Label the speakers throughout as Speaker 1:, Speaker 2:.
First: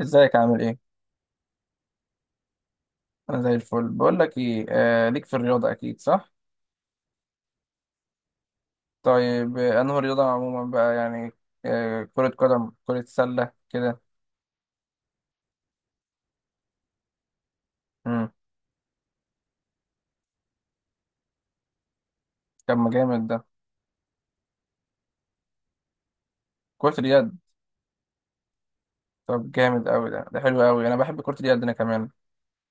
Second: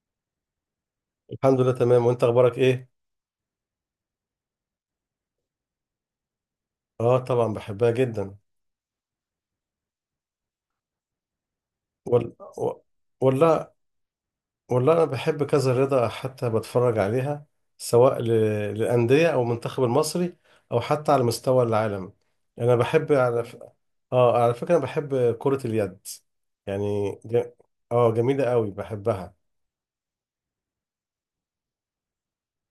Speaker 1: ازيك عامل ايه؟
Speaker 2: الحمد لله، تمام. وانت اخبارك ايه؟
Speaker 1: انا زي الفل، بقول لك ايه آه ليك في الرياضة اكيد صح؟
Speaker 2: اه، طبعا بحبها جدا.
Speaker 1: طيب انه الرياضة عموما بقى يعني آه كرة
Speaker 2: وال...
Speaker 1: قدم
Speaker 2: و-
Speaker 1: كرة سلة
Speaker 2: ولا
Speaker 1: كده.
Speaker 2: ولا انا بحب كذا رياضه، حتى بتفرج عليها، سواء
Speaker 1: امم.
Speaker 2: للانديه او المنتخب المصري، او حتى على مستوى العالم.
Speaker 1: طب
Speaker 2: انا
Speaker 1: ما
Speaker 2: بحب
Speaker 1: جامد ده.
Speaker 2: على ف... اه على فكره، انا بحب كره اليد.
Speaker 1: كرة
Speaker 2: يعني
Speaker 1: اليد.
Speaker 2: ج... اه جميله قوي، بحبها.
Speaker 1: طب جامد قوي ده، ده حلو قوي، انا بحب كرة اليد انا كمان.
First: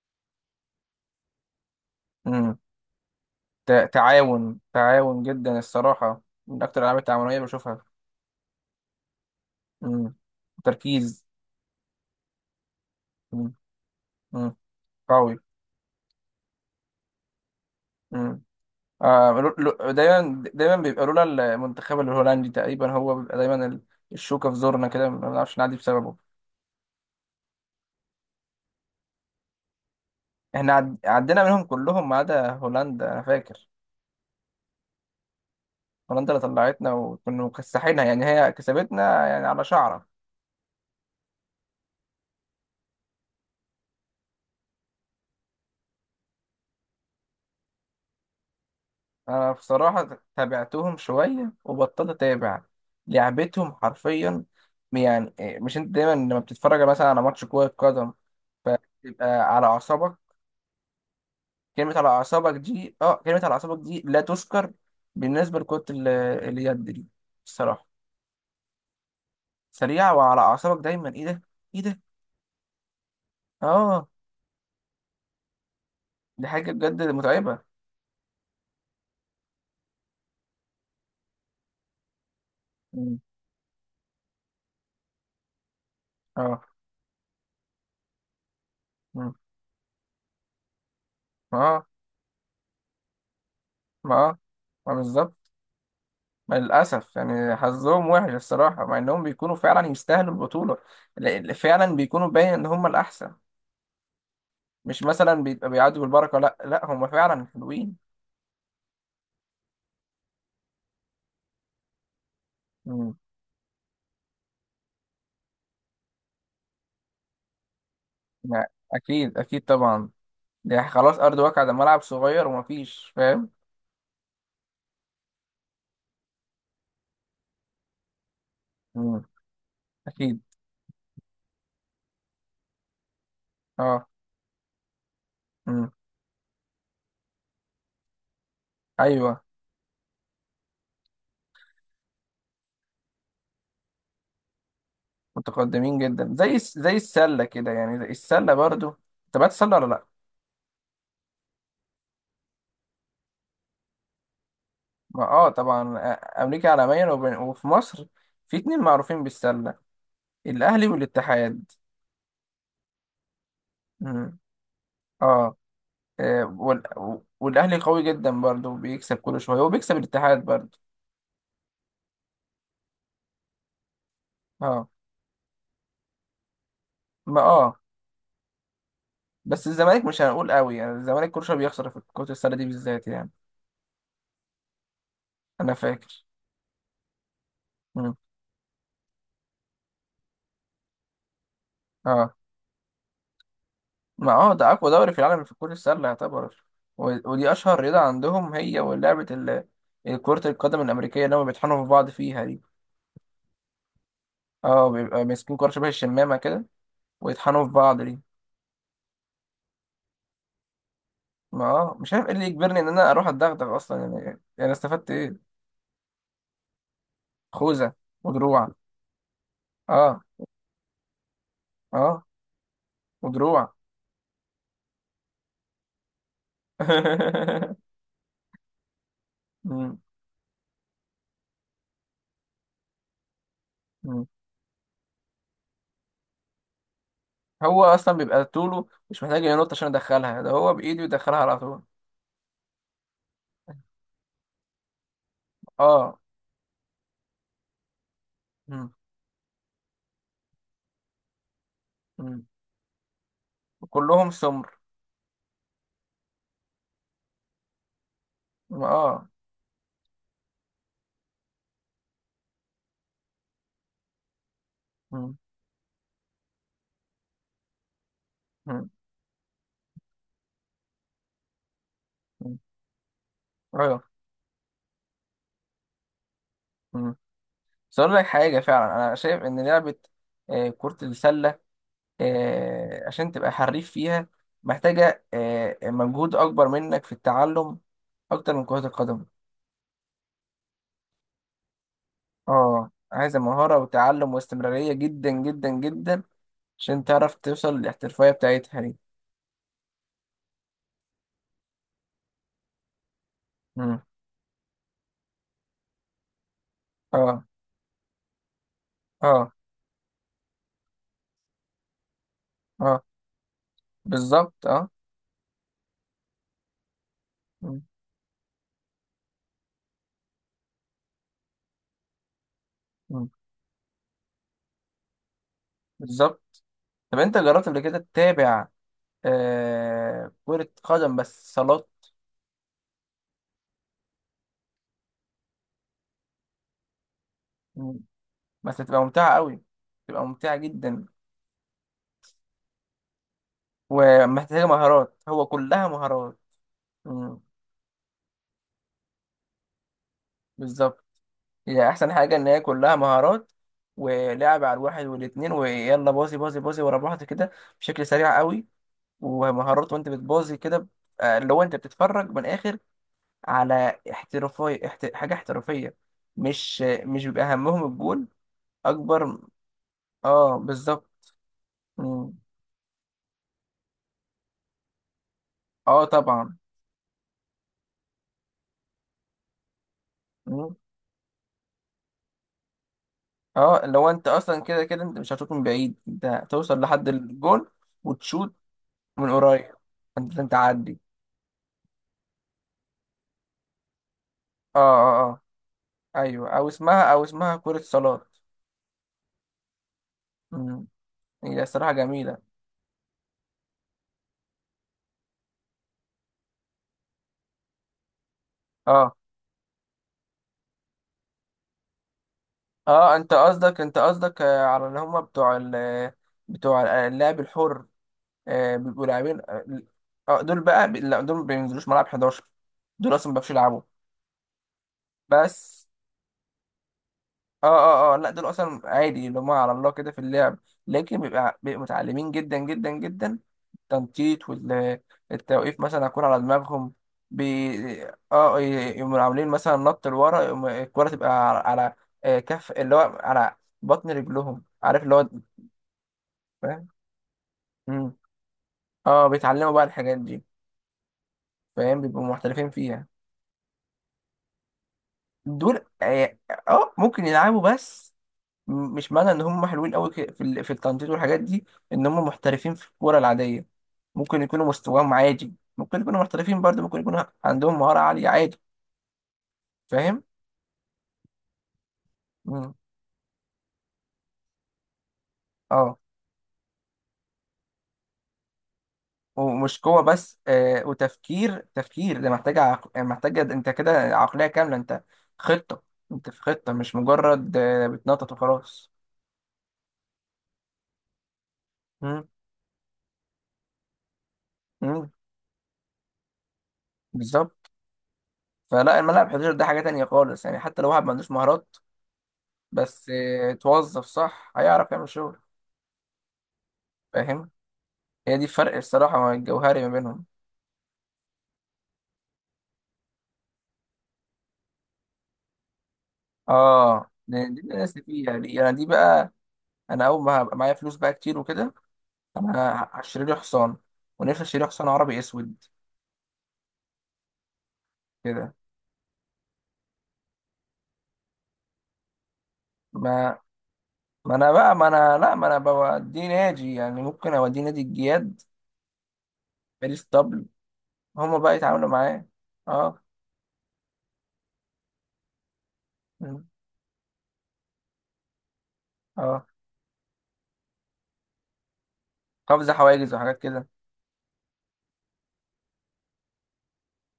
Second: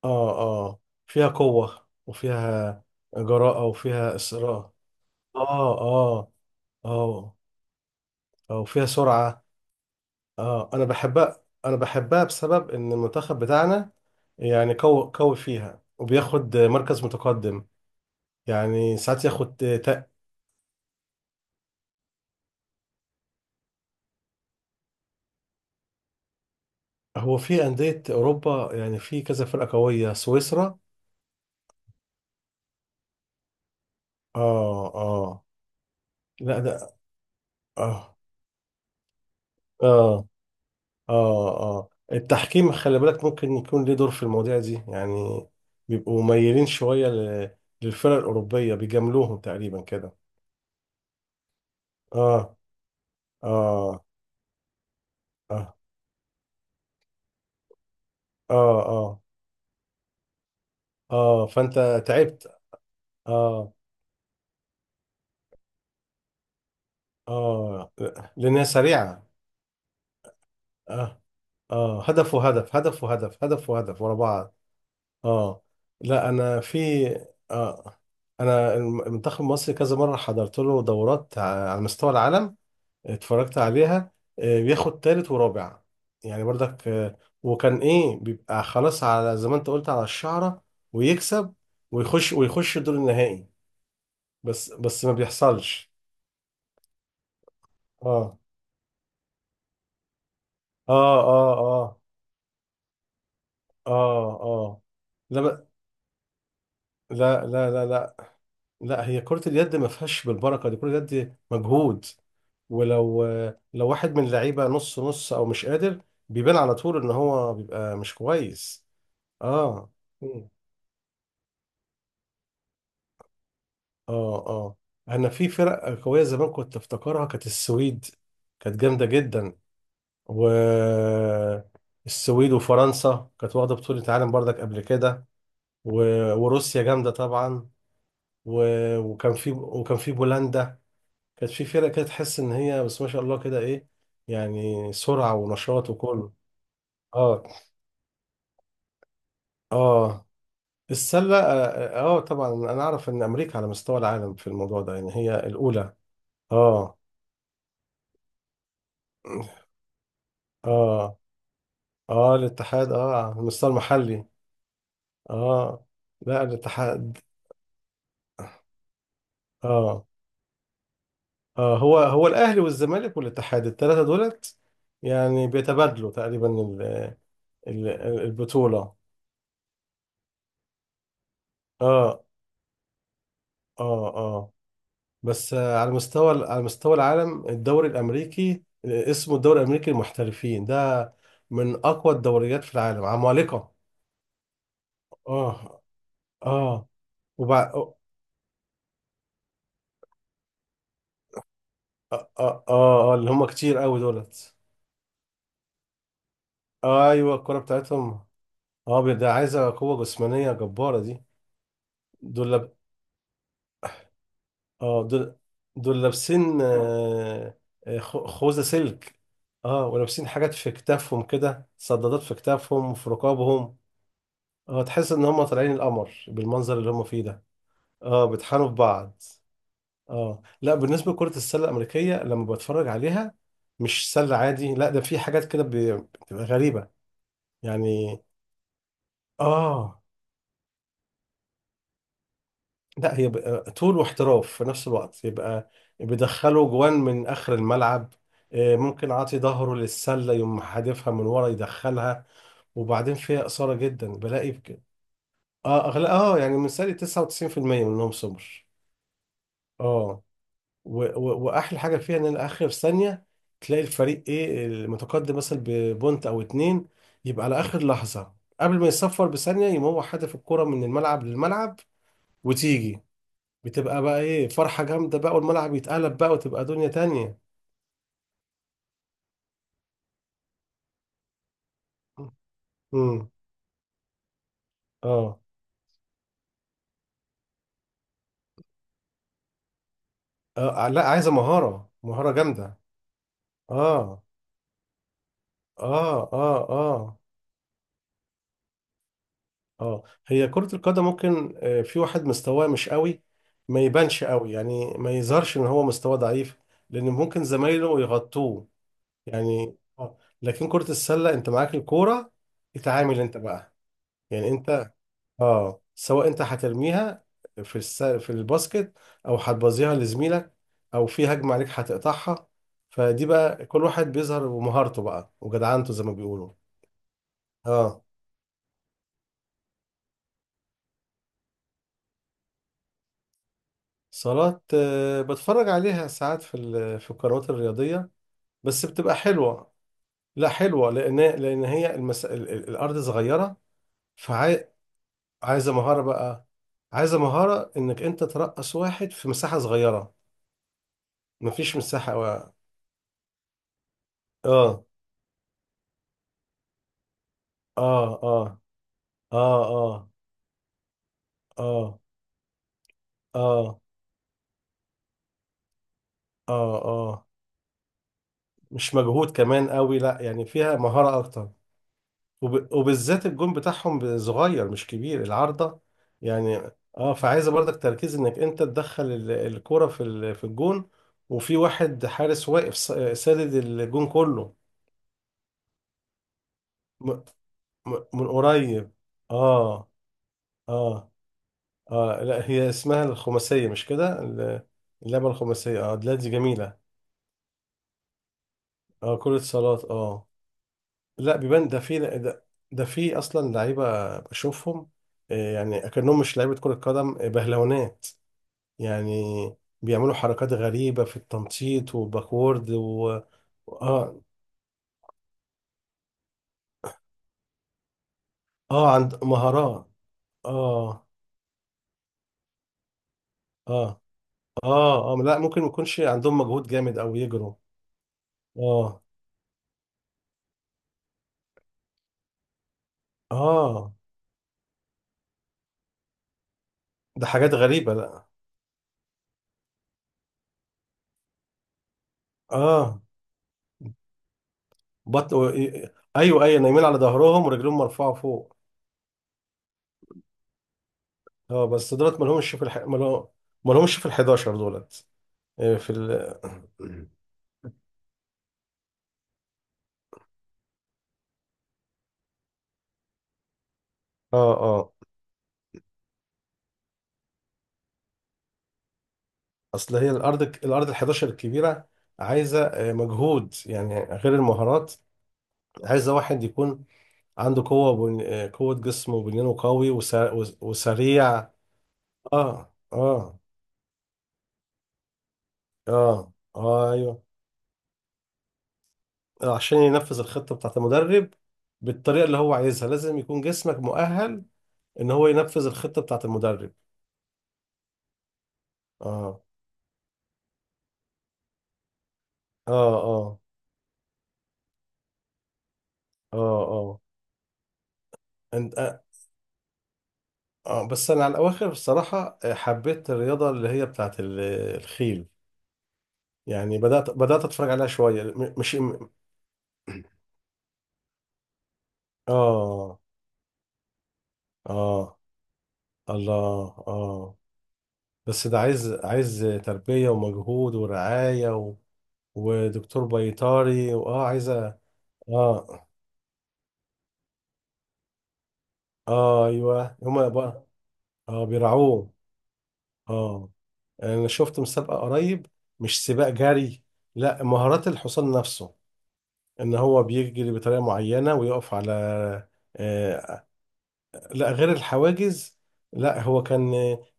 Speaker 2: اه اه فيها قوه،
Speaker 1: امم.
Speaker 2: وفيها جراءه، وفيها
Speaker 1: تعاون،
Speaker 2: اصرار.
Speaker 1: تعاون جدا
Speaker 2: اه
Speaker 1: الصراحة،
Speaker 2: اه
Speaker 1: من اكتر الالعاب
Speaker 2: اه
Speaker 1: التعاونية بشوفها.
Speaker 2: اه وفيها سرعه.
Speaker 1: امم.
Speaker 2: اه انا
Speaker 1: تركيز.
Speaker 2: بحبها، انا بحبها بسبب ان المنتخب بتاعنا
Speaker 1: امم.
Speaker 2: يعني قوي
Speaker 1: قوي.
Speaker 2: قوي فيها، وبياخد مركز متقدم. يعني ساعات
Speaker 1: آه
Speaker 2: ياخد تق.
Speaker 1: دايما، دايما بيبقى لولا المنتخب الهولندي تقريبا، هو بيبقى دايما الشوكة في زورنا كده، ما بنعرفش نعدي بسببه.
Speaker 2: هو في أندية أوروبا، يعني في كذا فرقة قوية،
Speaker 1: احنا
Speaker 2: سويسرا.
Speaker 1: عدينا منهم كلهم ما عدا هولندا انا فاكر.
Speaker 2: اه اه
Speaker 1: هولندا اللي
Speaker 2: لا،
Speaker 1: طلعتنا
Speaker 2: ده.
Speaker 1: وكنا مكسحينها،
Speaker 2: اه
Speaker 1: يعني هي كسبتنا يعني على شعرة.
Speaker 2: اه اه التحكيم، خلي بالك ممكن يكون ليه دور في المواضيع دي يعني. بيبقوا ميالين شوية للفرق الأوروبية، بيجاملوهم
Speaker 1: انا
Speaker 2: تقريبا كده.
Speaker 1: بصراحة تابعتهم شوية وبطلت
Speaker 2: اه
Speaker 1: اتابع لعبتهم
Speaker 2: اه
Speaker 1: حرفيا. يعني إيه،
Speaker 2: اه
Speaker 1: مش انت دايما لما بتتفرج مثلا على ماتش كرة قدم
Speaker 2: اه اه
Speaker 1: فتبقى على أعصابك؟
Speaker 2: اه
Speaker 1: كلمة
Speaker 2: فانت
Speaker 1: على
Speaker 2: تعبت.
Speaker 1: أعصابك دي، اه كلمة على
Speaker 2: اه
Speaker 1: أعصابك دي لا تذكر بالنسبة لكرة اليد دي الصراحة.
Speaker 2: اه لأنها سريعة.
Speaker 1: سريعة وعلى أعصابك دايما،
Speaker 2: اه
Speaker 1: ايه ده؟ ايه ده؟
Speaker 2: اه هدف وهدف، هدف وهدف، هدف وهدف
Speaker 1: اه،
Speaker 2: ورا بعض. اه لا،
Speaker 1: دي
Speaker 2: أنا
Speaker 1: حاجة بجد
Speaker 2: في.
Speaker 1: متعبة.
Speaker 2: آه أنا المنتخب المصري كذا مرة حضرت له دورات على مستوى العالم،
Speaker 1: مم.
Speaker 2: اتفرجت عليها. بياخد تالت ورابع يعني،
Speaker 1: اه.
Speaker 2: برضك، وكان إيه بيبقى خلاص،
Speaker 1: مم.
Speaker 2: على زي ما أنت قلت، على الشعرة، ويكسب،
Speaker 1: اه.
Speaker 2: ويخش الدور النهائي.
Speaker 1: ما اه،
Speaker 2: بس
Speaker 1: ما
Speaker 2: بس ما
Speaker 1: بالظبط.
Speaker 2: بيحصلش.
Speaker 1: ما للأسف يعني حظهم وحش
Speaker 2: اه
Speaker 1: الصراحة، مع إنهم بيكونوا فعلا يستاهلوا البطولة.
Speaker 2: اه اه
Speaker 1: فعلا
Speaker 2: اه
Speaker 1: بيكونوا باين إن هم الأحسن،
Speaker 2: اه اه
Speaker 1: مش مثلا
Speaker 2: لا،
Speaker 1: بيبقى بيعدوا بالبركة، لا لا هم فعلا
Speaker 2: لا، لا، لا،
Speaker 1: حلوين.
Speaker 2: لا. لا، هي كرة اليد ما فيهاش بالبركة، دي كرة اليد مجهود.
Speaker 1: مم.
Speaker 2: ولو واحد من اللعيبة نص نص، او مش قادر، بيبان على طول ان هو بيبقى مش
Speaker 1: لا،
Speaker 2: كويس.
Speaker 1: أكيد أكيد
Speaker 2: اه.
Speaker 1: طبعا.
Speaker 2: مم.
Speaker 1: دي خلاص ارض واقع، ده ملعب صغير ومفيش فاهم.
Speaker 2: اه اه انا في فرق قوية زمان كنت افتكرها، كانت السويد، كانت جامدة
Speaker 1: مم.
Speaker 2: جدا.
Speaker 1: اكيد.
Speaker 2: و السويد وفرنسا كانت واخدة بطولة
Speaker 1: اه.
Speaker 2: عالم بردك قبل كده.
Speaker 1: مم.
Speaker 2: و... وروسيا جامدة طبعا. و... وكان
Speaker 1: ايوه.
Speaker 2: في وكان في بولندا، كانت في فرق كده تحس ان هي، بس ما شاء الله كده ايه، يعني سرعة ونشاط
Speaker 1: متقدمين جدا
Speaker 2: وكل.
Speaker 1: زي زي
Speaker 2: اه
Speaker 1: السله كده يعني، زي السله برضو. تبعت السله ولا لا؟
Speaker 2: اه السلة. طبعا انا اعرف ان امريكا على مستوى العالم في الموضوع ده، يعني
Speaker 1: ما
Speaker 2: هي
Speaker 1: اه
Speaker 2: الاولى.
Speaker 1: طبعا، آه، امريكا
Speaker 2: اه
Speaker 1: عالميا وفي مصر في اتنين معروفين بالسله، الاهلي
Speaker 2: اه
Speaker 1: والاتحاد.
Speaker 2: اه الاتحاد، على المستوى المحلي.
Speaker 1: مم. اه.
Speaker 2: اه لا،
Speaker 1: آه،
Speaker 2: الاتحاد.
Speaker 1: والاهلي قوي جدا برضو بيكسب كل شويه، وبيكسب
Speaker 2: اه
Speaker 1: الاتحاد برضو.
Speaker 2: اه هو الاهلي والزمالك والاتحاد، الثلاثة دولت
Speaker 1: اه.
Speaker 2: يعني بيتبادلوا تقريبا
Speaker 1: ما اه.
Speaker 2: ال- البطولة.
Speaker 1: بس الزمالك مش هنقول قوي يعني، الزمالك كل شويه بيخسر في
Speaker 2: اه
Speaker 1: كرة السله دي بالذات يعني.
Speaker 2: اه اه بس،
Speaker 1: انا
Speaker 2: على
Speaker 1: فاكر.
Speaker 2: مستوى على مستوى العالم، الدوري الامريكي، اسمه الدوري الامريكي المحترفين، ده من اقوى
Speaker 1: اه،
Speaker 2: الدوريات في العالم، عمالقه.
Speaker 1: ما اه ده اقوى دوري في العالم في كرة
Speaker 2: اه
Speaker 1: السلة يعتبر.
Speaker 2: اه
Speaker 1: ودي
Speaker 2: وبع...
Speaker 1: اشهر
Speaker 2: اه
Speaker 1: رياضة عندهم هي، ولعبة كرة القدم الامريكية اللي هم بيطحنوا في بعض
Speaker 2: اه,
Speaker 1: فيها دي.
Speaker 2: آه, آه اللي هم كتير قوي دولت.
Speaker 1: اه بيبقى ماسكين كرة شبه الشمامة كده،
Speaker 2: ايوه، الكرة
Speaker 1: ويطحنوا في بعض دي.
Speaker 2: بتاعتهم. اه ده عايزه قوه جسمانيه جباره دي.
Speaker 1: ما اه، مش عارف ايه اللي
Speaker 2: دول لاب...
Speaker 1: يجبرني ان انا اروح اتدغدغ اصلا يعني، يعني
Speaker 2: اه
Speaker 1: استفدت
Speaker 2: دول
Speaker 1: ايه؟
Speaker 2: دول لابسين،
Speaker 1: خوذة.
Speaker 2: خوذه
Speaker 1: ودروع.
Speaker 2: سلك. اه
Speaker 1: اه.
Speaker 2: ولابسين حاجات في كتافهم كده، صدادات
Speaker 1: اه.
Speaker 2: في كتافهم وفي
Speaker 1: ودروع.
Speaker 2: رقابهم. اه تحس ان هم طالعين القمر بالمنظر اللي هم فيه ده. اه بيطحنوا في بعض.
Speaker 1: مم.
Speaker 2: اه لا، بالنسبه لكره السله الامريكيه لما بتفرج عليها، مش
Speaker 1: مم.
Speaker 2: سله عادي، لا، ده في حاجات كده بتبقى غريبه
Speaker 1: هو اصلا
Speaker 2: يعني.
Speaker 1: بيبقى طوله مش محتاج ينط عشان
Speaker 2: اه
Speaker 1: يدخلها، ده هو بايده يدخلها على طول.
Speaker 2: لا، هي بقى طول واحتراف في نفس الوقت، يبقى
Speaker 1: اه.
Speaker 2: بيدخلوا جوان من اخر الملعب.
Speaker 1: مم.
Speaker 2: ممكن عاطي ظهره للسله، يقوم حادفها من ورا يدخلها.
Speaker 1: مم.
Speaker 2: وبعدين فيها اثاره جدا،
Speaker 1: كلهم
Speaker 2: بلاقي
Speaker 1: سمر.
Speaker 2: بك... اه أغلى... اه يعني من سالي، 99% منهم سمر.
Speaker 1: اه.
Speaker 2: اه واحلى حاجه فيها ان أنا اخر ثانيه، تلاقي الفريق ايه، المتقدم
Speaker 1: مم.
Speaker 2: مثلا ببونت او اتنين، يبقى على اخر لحظه، قبل ما
Speaker 1: مم.
Speaker 2: يصفر بثانيه، يقوم هو حادف الكره من الملعب للملعب،
Speaker 1: مم.
Speaker 2: وتيجي، بتبقى
Speaker 1: ايوه.
Speaker 2: بقى ايه فرحه جامده بقى، والملعب يتقلب بقى، وتبقى دنيا
Speaker 1: مم.
Speaker 2: تانية.
Speaker 1: بس اقول لك حاجه فعلا، انا شايف ان لعبه آه، كره السله، آه،
Speaker 2: امم
Speaker 1: عشان تبقى حريف فيها محتاجه
Speaker 2: اه
Speaker 1: آه، مجهود اكبر منك في التعلم اكتر من كره القدم.
Speaker 2: لا، عايزه مهاره، مهاره جامده.
Speaker 1: اه عايزه مهاره
Speaker 2: اه
Speaker 1: وتعلم واستمراريه جدا جدا
Speaker 2: اه
Speaker 1: جدا
Speaker 2: اه
Speaker 1: عشان
Speaker 2: اه
Speaker 1: تعرف توصل للاحترافيه بتاعتها دي.
Speaker 2: اه هي كرة القدم ممكن، في واحد مستواه مش قوي، ما
Speaker 1: مم.
Speaker 2: يبانش قوي، يعني ما يظهرش ان هو مستواه ضعيف، لان ممكن
Speaker 1: اه.
Speaker 2: زمايله يغطوه
Speaker 1: اه.
Speaker 2: يعني. اه لكن كرة السلة، انت معاك الكورة،
Speaker 1: اه.
Speaker 2: اتعامل انت بقى. يعني
Speaker 1: بالظبط. اه.
Speaker 2: انت، اه سواء انت هترميها
Speaker 1: مم.
Speaker 2: في الباسكت، او هتبظيها لزميلك، او في هجمة عليك هتقطعها، فدي
Speaker 1: مم.
Speaker 2: بقى كل واحد بيظهر بمهارته بقى، وجدعنته زي ما بيقولوا.
Speaker 1: بالظبط. طب انت جربت قبل كده
Speaker 2: اه
Speaker 1: تتابع آه كرة قدم بس صالات؟
Speaker 2: صالات. بتفرج عليها ساعات في القنوات
Speaker 1: مم.
Speaker 2: الرياضية،
Speaker 1: بس
Speaker 2: بس
Speaker 1: هتبقى
Speaker 2: بتبقى
Speaker 1: ممتعة قوي،
Speaker 2: حلوة.
Speaker 1: تبقى
Speaker 2: لا،
Speaker 1: ممتعة
Speaker 2: حلوة
Speaker 1: جدا
Speaker 2: لأن هي الأرض صغيرة،
Speaker 1: ومحتاجة
Speaker 2: فعايزة
Speaker 1: مهارات، هو كلها
Speaker 2: مهارة
Speaker 1: مهارات.
Speaker 2: بقى، عايزة
Speaker 1: مم.
Speaker 2: مهارة إنك أنت ترقص واحد في مساحة صغيرة،
Speaker 1: بالظبط.
Speaker 2: مفيش
Speaker 1: هي أحسن
Speaker 2: مساحة.
Speaker 1: حاجة إن
Speaker 2: و...
Speaker 1: هي كلها مهارات، ولعب على
Speaker 2: آه
Speaker 1: الواحد والاتنين، ويلا باظي باظي باظي ورا بعض كده بشكل
Speaker 2: آه
Speaker 1: سريع
Speaker 2: آه
Speaker 1: قوي.
Speaker 2: آه
Speaker 1: ومهارات وأنت
Speaker 2: آه
Speaker 1: بتباظي كده، آه، اللي هو أنت
Speaker 2: آه
Speaker 1: بتتفرج من الآخر
Speaker 2: آه
Speaker 1: على احترافية، حاجة احترافية،
Speaker 2: آه
Speaker 1: مش
Speaker 2: آه
Speaker 1: مش بيبقى همهم الجول.
Speaker 2: مش مجهود
Speaker 1: أكبر.
Speaker 2: كمان قوي، لا يعني
Speaker 1: اه
Speaker 2: فيها
Speaker 1: بالظبط.
Speaker 2: مهارة أكتر.
Speaker 1: مم.
Speaker 2: وبالذات الجون بتاعهم صغير، مش كبير العارضة
Speaker 1: اه طبعا.
Speaker 2: يعني. اه فعايزة برضك تركيز انك انت تدخل الكرة في
Speaker 1: مم.
Speaker 2: الجون، وفي واحد حارس واقف سادد
Speaker 1: اه
Speaker 2: الجون
Speaker 1: لو انت
Speaker 2: كله،
Speaker 1: اصلا كده كده انت مش هتشوط من بعيد، انت هتوصل لحد
Speaker 2: م...
Speaker 1: الجول
Speaker 2: من
Speaker 1: وتشوط
Speaker 2: قريب.
Speaker 1: من قريب.
Speaker 2: اه
Speaker 1: انت انت عدي.
Speaker 2: اه اه لا، هي اسمها الخماسية، مش كده
Speaker 1: اه. اه.
Speaker 2: اللعبة
Speaker 1: اه.
Speaker 2: الخماسية. اه لا، دي
Speaker 1: ايوه، او
Speaker 2: جميلة.
Speaker 1: اسمها او اسمها كرة صالات.
Speaker 2: اه كرة صالات. اه
Speaker 1: مم.
Speaker 2: لا،
Speaker 1: هي
Speaker 2: بيبان ده
Speaker 1: الصراحة
Speaker 2: في
Speaker 1: جميلة.
Speaker 2: ده، ده في اصلا لعيبة بشوفهم، يعني اكنهم مش لعيبة كرة قدم، بهلونات
Speaker 1: اه.
Speaker 2: يعني، بيعملوا حركات غريبة في التنطيط وباكورد
Speaker 1: اه
Speaker 2: و...
Speaker 1: انت قصدك انت
Speaker 2: اه
Speaker 1: قصدك آه، على اللي هم بتوع ال، بتوع اللعب الحر، آه،
Speaker 2: اه
Speaker 1: بيبقوا
Speaker 2: عند
Speaker 1: لاعبين.
Speaker 2: مهارات.
Speaker 1: اه دول بقى
Speaker 2: اه
Speaker 1: لا دول ما بينزلوش ملعب 11. دول اصلا ما بيعرفوش يلعبوا
Speaker 2: اه اه لا، ممكن ما
Speaker 1: بس.
Speaker 2: يكونش عندهم مجهود جامد، او يجروا.
Speaker 1: اه اه اه، لا دول اصلا
Speaker 2: اه
Speaker 1: عادي اللي هم على الله كده في اللعب، لكن بيبقى متعلمين جدا جدا جدا.
Speaker 2: اه
Speaker 1: التنطيط والتوقيف مثلا هكون على دماغهم.
Speaker 2: ده حاجات غريبة،
Speaker 1: بي...
Speaker 2: لا.
Speaker 1: اه يقوموا عاملين مثلا نط لورا، يقوم الكرة تبقى على، على آه، كف اللي هو
Speaker 2: اه
Speaker 1: على بطن رجلهم، عارف اللي هو؟
Speaker 2: بط و... ايوه، ايوه، نايمين
Speaker 1: فاهم.
Speaker 2: على ظهرهم ورجلهم مرفوعة
Speaker 1: مم.
Speaker 2: فوق.
Speaker 1: اه بيتعلموا بقى الحاجات دي.
Speaker 2: اه بس
Speaker 1: فاهم
Speaker 2: دولت
Speaker 1: بيبقوا
Speaker 2: ما لهمش
Speaker 1: محترفين فيها.
Speaker 2: ما لهمش في ال 11 دولت. آه،
Speaker 1: دول
Speaker 2: في
Speaker 1: اه،
Speaker 2: ال
Speaker 1: آه، ممكن يلعبوا بس، مش معنى ان هم حلوين قوي في في التنطيط والحاجات دي ان هم محترفين في الكوره العاديه.
Speaker 2: اه
Speaker 1: ممكن يكونوا
Speaker 2: آه.
Speaker 1: مستواهم عادي، ممكن يكونوا محترفين برضه، ممكن يكونوا عندهم مهاره عاليه عادي.
Speaker 2: اصل هي
Speaker 1: فاهم.
Speaker 2: الارض ال 11 الكبيره، عايزه،
Speaker 1: م.
Speaker 2: مجهود يعني غير المهارات،
Speaker 1: اه.
Speaker 2: عايزه واحد يكون عنده قوه قوه جسم، وبنيانه
Speaker 1: ومش
Speaker 2: قوي،
Speaker 1: قوه بس آه،
Speaker 2: وسريع.
Speaker 1: وتفكير، تفكير ده محتاج
Speaker 2: اه اه
Speaker 1: محتاجه انت كده عقليه كامله، انت خطه، انت في خطه مش
Speaker 2: ايوه،
Speaker 1: مجرد آه بتنطط وخلاص.
Speaker 2: عشان ينفذ الخطه بتاعت المدرب،
Speaker 1: م.
Speaker 2: بالطريقه اللي هو عايزها، لازم يكون جسمك مؤهل
Speaker 1: م.
Speaker 2: ان هو ينفذ الخطه بتاعت المدرب.
Speaker 1: بالظبط. فلا الملعب
Speaker 2: اه
Speaker 1: 11 ده حاجه تانية خالص يعني، حتى لو واحد ما عندوش مهارات
Speaker 2: اه
Speaker 1: بس
Speaker 2: اه
Speaker 1: آه، توظف صح هيعرف يعمل شغل.
Speaker 2: اه اه
Speaker 1: فاهم. هي دي الفرق
Speaker 2: أنت- آه
Speaker 1: الصراحة، ما الجوهري ما بينهم.
Speaker 2: بس انا على الاواخر، الصراحه، حبيت الرياضه اللي هي بتاعت الخيل. يعني بدأت
Speaker 1: اه دي
Speaker 2: بدأت
Speaker 1: دي اللي
Speaker 2: أتفرج عليها
Speaker 1: الناس اللي
Speaker 2: شوية.
Speaker 1: فيها دي
Speaker 2: م-
Speaker 1: يعني،
Speaker 2: مش
Speaker 1: دي
Speaker 2: م-
Speaker 1: بقى انا اول ما هبقى معايا فلوس بقى كتير وكده انا
Speaker 2: آه
Speaker 1: هشتري لي حصان، ونفسي اشتري حصان عربي
Speaker 2: آه
Speaker 1: اسود
Speaker 2: الله. بس
Speaker 1: كده.
Speaker 2: ده عايز تربية ومجهود ورعاية ودكتور
Speaker 1: ما
Speaker 2: بيطري،
Speaker 1: ما انا بقى،
Speaker 2: عايزة.
Speaker 1: ما انا لا، ما انا
Speaker 2: آه
Speaker 1: بوديه نادي يعني، ممكن اوديه نادي الجياد،
Speaker 2: أيوه،
Speaker 1: باريس
Speaker 2: هما
Speaker 1: طبل،
Speaker 2: بقى.
Speaker 1: هما بقى يتعاملوا
Speaker 2: بيرعوه.
Speaker 1: معاه. اه.
Speaker 2: آه أنا شفت مسابقة قريب، مش سباق
Speaker 1: مم.
Speaker 2: جري، لا، مهارات الحصان نفسه،
Speaker 1: اه.
Speaker 2: إن هو بيجري بطريقة معينة، ويقف على...
Speaker 1: قفز حواجز وحاجات
Speaker 2: آه،
Speaker 1: كده.
Speaker 2: لا، غير الحواجز. لا، هو كان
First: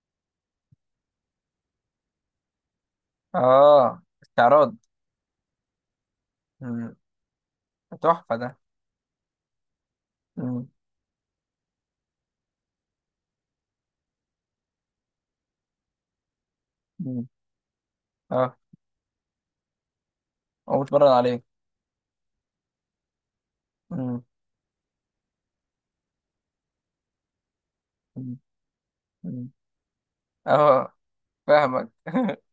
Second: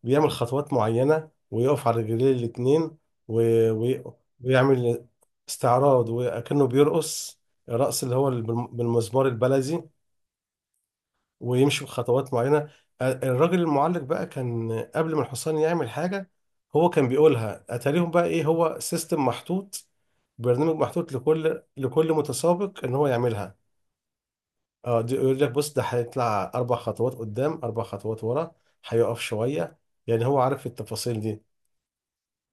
Speaker 2: بيعمل خطوات معينة، ويقف على رجليه الاتنين، و-
Speaker 1: اه
Speaker 2: وي-
Speaker 1: استعراض.
Speaker 2: ويعمل استعراض، وكأنه
Speaker 1: مم.
Speaker 2: بيرقص، الرقص اللي هو
Speaker 1: تحفة ده.
Speaker 2: بالمزمار البلدي،
Speaker 1: مم.
Speaker 2: ويمشي بخطوات معينة. الراجل المعلق بقى، كان قبل ما الحصان يعمل حاجة، هو كان
Speaker 1: مم.
Speaker 2: بيقولها. أتاريهم بقى إيه،
Speaker 1: اه
Speaker 2: هو سيستم محطوط، برنامج
Speaker 1: هو متمرن
Speaker 2: محطوط
Speaker 1: عليه.
Speaker 2: لكل متسابق إن هو يعملها.
Speaker 1: مم.
Speaker 2: اه دي يقول لك بص، ده هيطلع اربع خطوات قدام، اربع خطوات ورا، هيقف
Speaker 1: مم.
Speaker 2: شويه، يعني هو عارف
Speaker 1: اه
Speaker 2: التفاصيل دي.
Speaker 1: فاهمك.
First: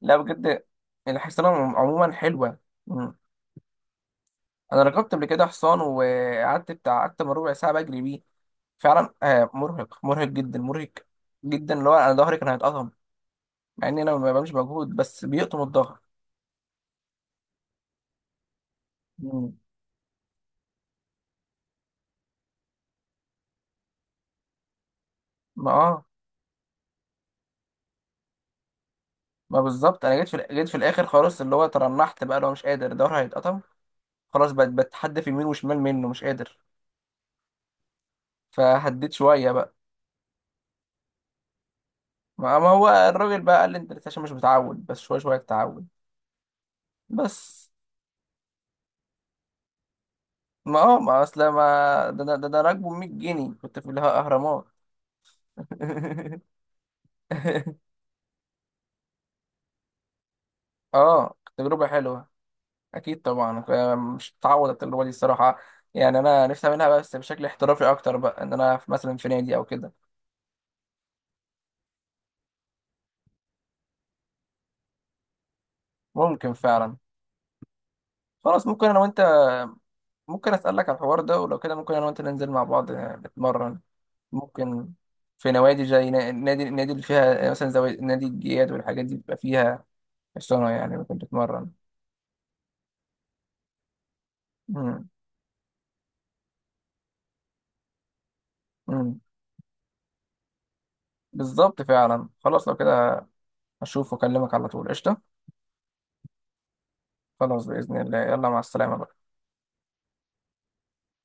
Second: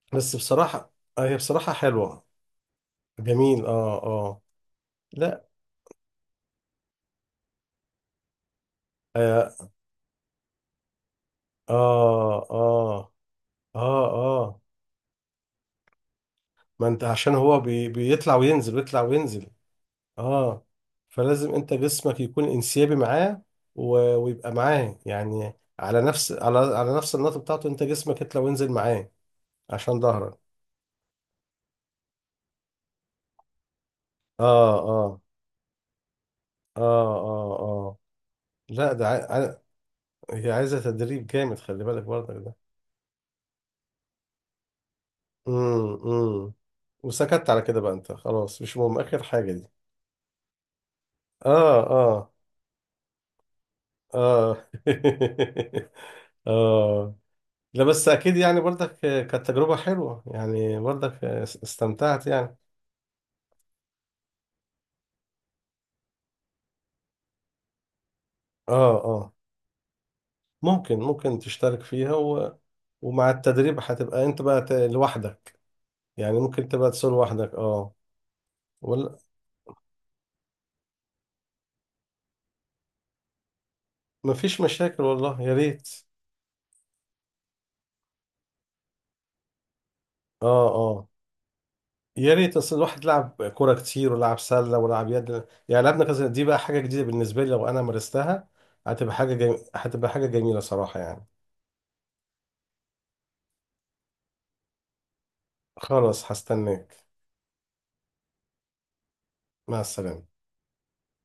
Speaker 1: لا
Speaker 2: بس
Speaker 1: بجد
Speaker 2: بصراحه، هي
Speaker 1: الحصانة
Speaker 2: بصراحه
Speaker 1: عموما
Speaker 2: حلوه،
Speaker 1: حلوة. مم.
Speaker 2: جميل. اه اه
Speaker 1: انا ركبت قبل كده
Speaker 2: لا
Speaker 1: حصان وقعدت بتاع اكتر من ربع ساعة بجري بيه، فعلا آه،
Speaker 2: اه
Speaker 1: مرهق، مرهق جدا، مرهق جدا، اللي هو انا ظهري
Speaker 2: اه
Speaker 1: كان هيتقطم
Speaker 2: اه اه,
Speaker 1: مع اني انا ما بعملش
Speaker 2: آه.
Speaker 1: مجهود، بس بيقطم الظهر.
Speaker 2: ما انت عشان هو بيطلع وينزل، ويطلع وينزل.
Speaker 1: مم.
Speaker 2: اه فلازم انت جسمك يكون انسيابي معاه، ويبقى معاه يعني،
Speaker 1: ما
Speaker 2: على
Speaker 1: اه،
Speaker 2: نفس على على نفس النقطه بتاعته، انت جسمك يطلع وينزل معاه،
Speaker 1: ما
Speaker 2: عشان
Speaker 1: بالظبط، انا جيت في
Speaker 2: ظهرك.
Speaker 1: جيت في الاخر خلاص، اللي هو ترنحت بقى، لو مش قادر ظهري هيتقطم خلاص، بقت
Speaker 2: اه اه
Speaker 1: بتحدى في يمين وشمال، منه مش قادر،
Speaker 2: اه اه اه لا، ده
Speaker 1: فهديت شوية بقى.
Speaker 2: هي عايزة تدريب جامد، خلي بالك برضك ده.
Speaker 1: ما ما هو الراجل بقى قال لي انت لسه عشان مش متعود، بس شوية شوية تتعود.
Speaker 2: امم امم وسكت على
Speaker 1: بس
Speaker 2: كده بقى، انت خلاص مش مهم اخر حاجة دي.
Speaker 1: ما اه، ما اصل ما
Speaker 2: اه
Speaker 1: ده
Speaker 2: اه
Speaker 1: انا، ده انا راكبه ب 100 جنيه كنت في الاهرامات.
Speaker 2: اه اه لا، بس اكيد، يعني برضك كانت تجربة حلوة، يعني برضك
Speaker 1: اه تجربه
Speaker 2: استمتعت
Speaker 1: حلوه،
Speaker 2: يعني.
Speaker 1: اكيد طبعا، ف- مش هتعوض التجربه دي الصراحه، يعني انا نفسي اعملها بقى بس بشكل احترافي اكتر بقى، ان انا في
Speaker 2: اه
Speaker 1: مثلا في
Speaker 2: اه
Speaker 1: نادي او كده.
Speaker 2: ممكن تشترك فيها، ومع التدريب هتبقى انت بقى لوحدك، يعني
Speaker 1: ممكن
Speaker 2: ممكن تبقى
Speaker 1: فعلا،
Speaker 2: تسوق لوحدك. اه
Speaker 1: خلاص ممكن انا
Speaker 2: ولا
Speaker 1: وانت، ممكن اسالك على الحوار ده؟ ولو كده ممكن انا وانت ننزل مع بعض آه، نتمرن.
Speaker 2: مفيش
Speaker 1: ممكن.
Speaker 2: مشاكل، والله
Speaker 1: في
Speaker 2: يا
Speaker 1: نوادي
Speaker 2: ريت.
Speaker 1: زي نادي، النادي اللي فيها آه، مثلا زي نادي الجياد والحاجات دي، بيبقى فيها
Speaker 2: اه
Speaker 1: حصانه يعني
Speaker 2: اه
Speaker 1: ممكن تتمرن.
Speaker 2: يا ريت، اصل الواحد لعب كوره كتير، ولعب سله،
Speaker 1: مم.
Speaker 2: ولعب يد، يعني لعبنا كذا. دي بقى حاجه جديده بالنسبه لي، لو انا مارستها هتبقى
Speaker 1: مم.
Speaker 2: حاجه جميله، هتبقى حاجه جميله صراحه يعني.
Speaker 1: بالظبط فعلا، خلاص لو كده هشوف واكلمك على طول، قشطة.
Speaker 2: خلاص، هستناك.
Speaker 1: خلاص بإذن الله، يلا مع السلامة بقى.
Speaker 2: مع السلامه.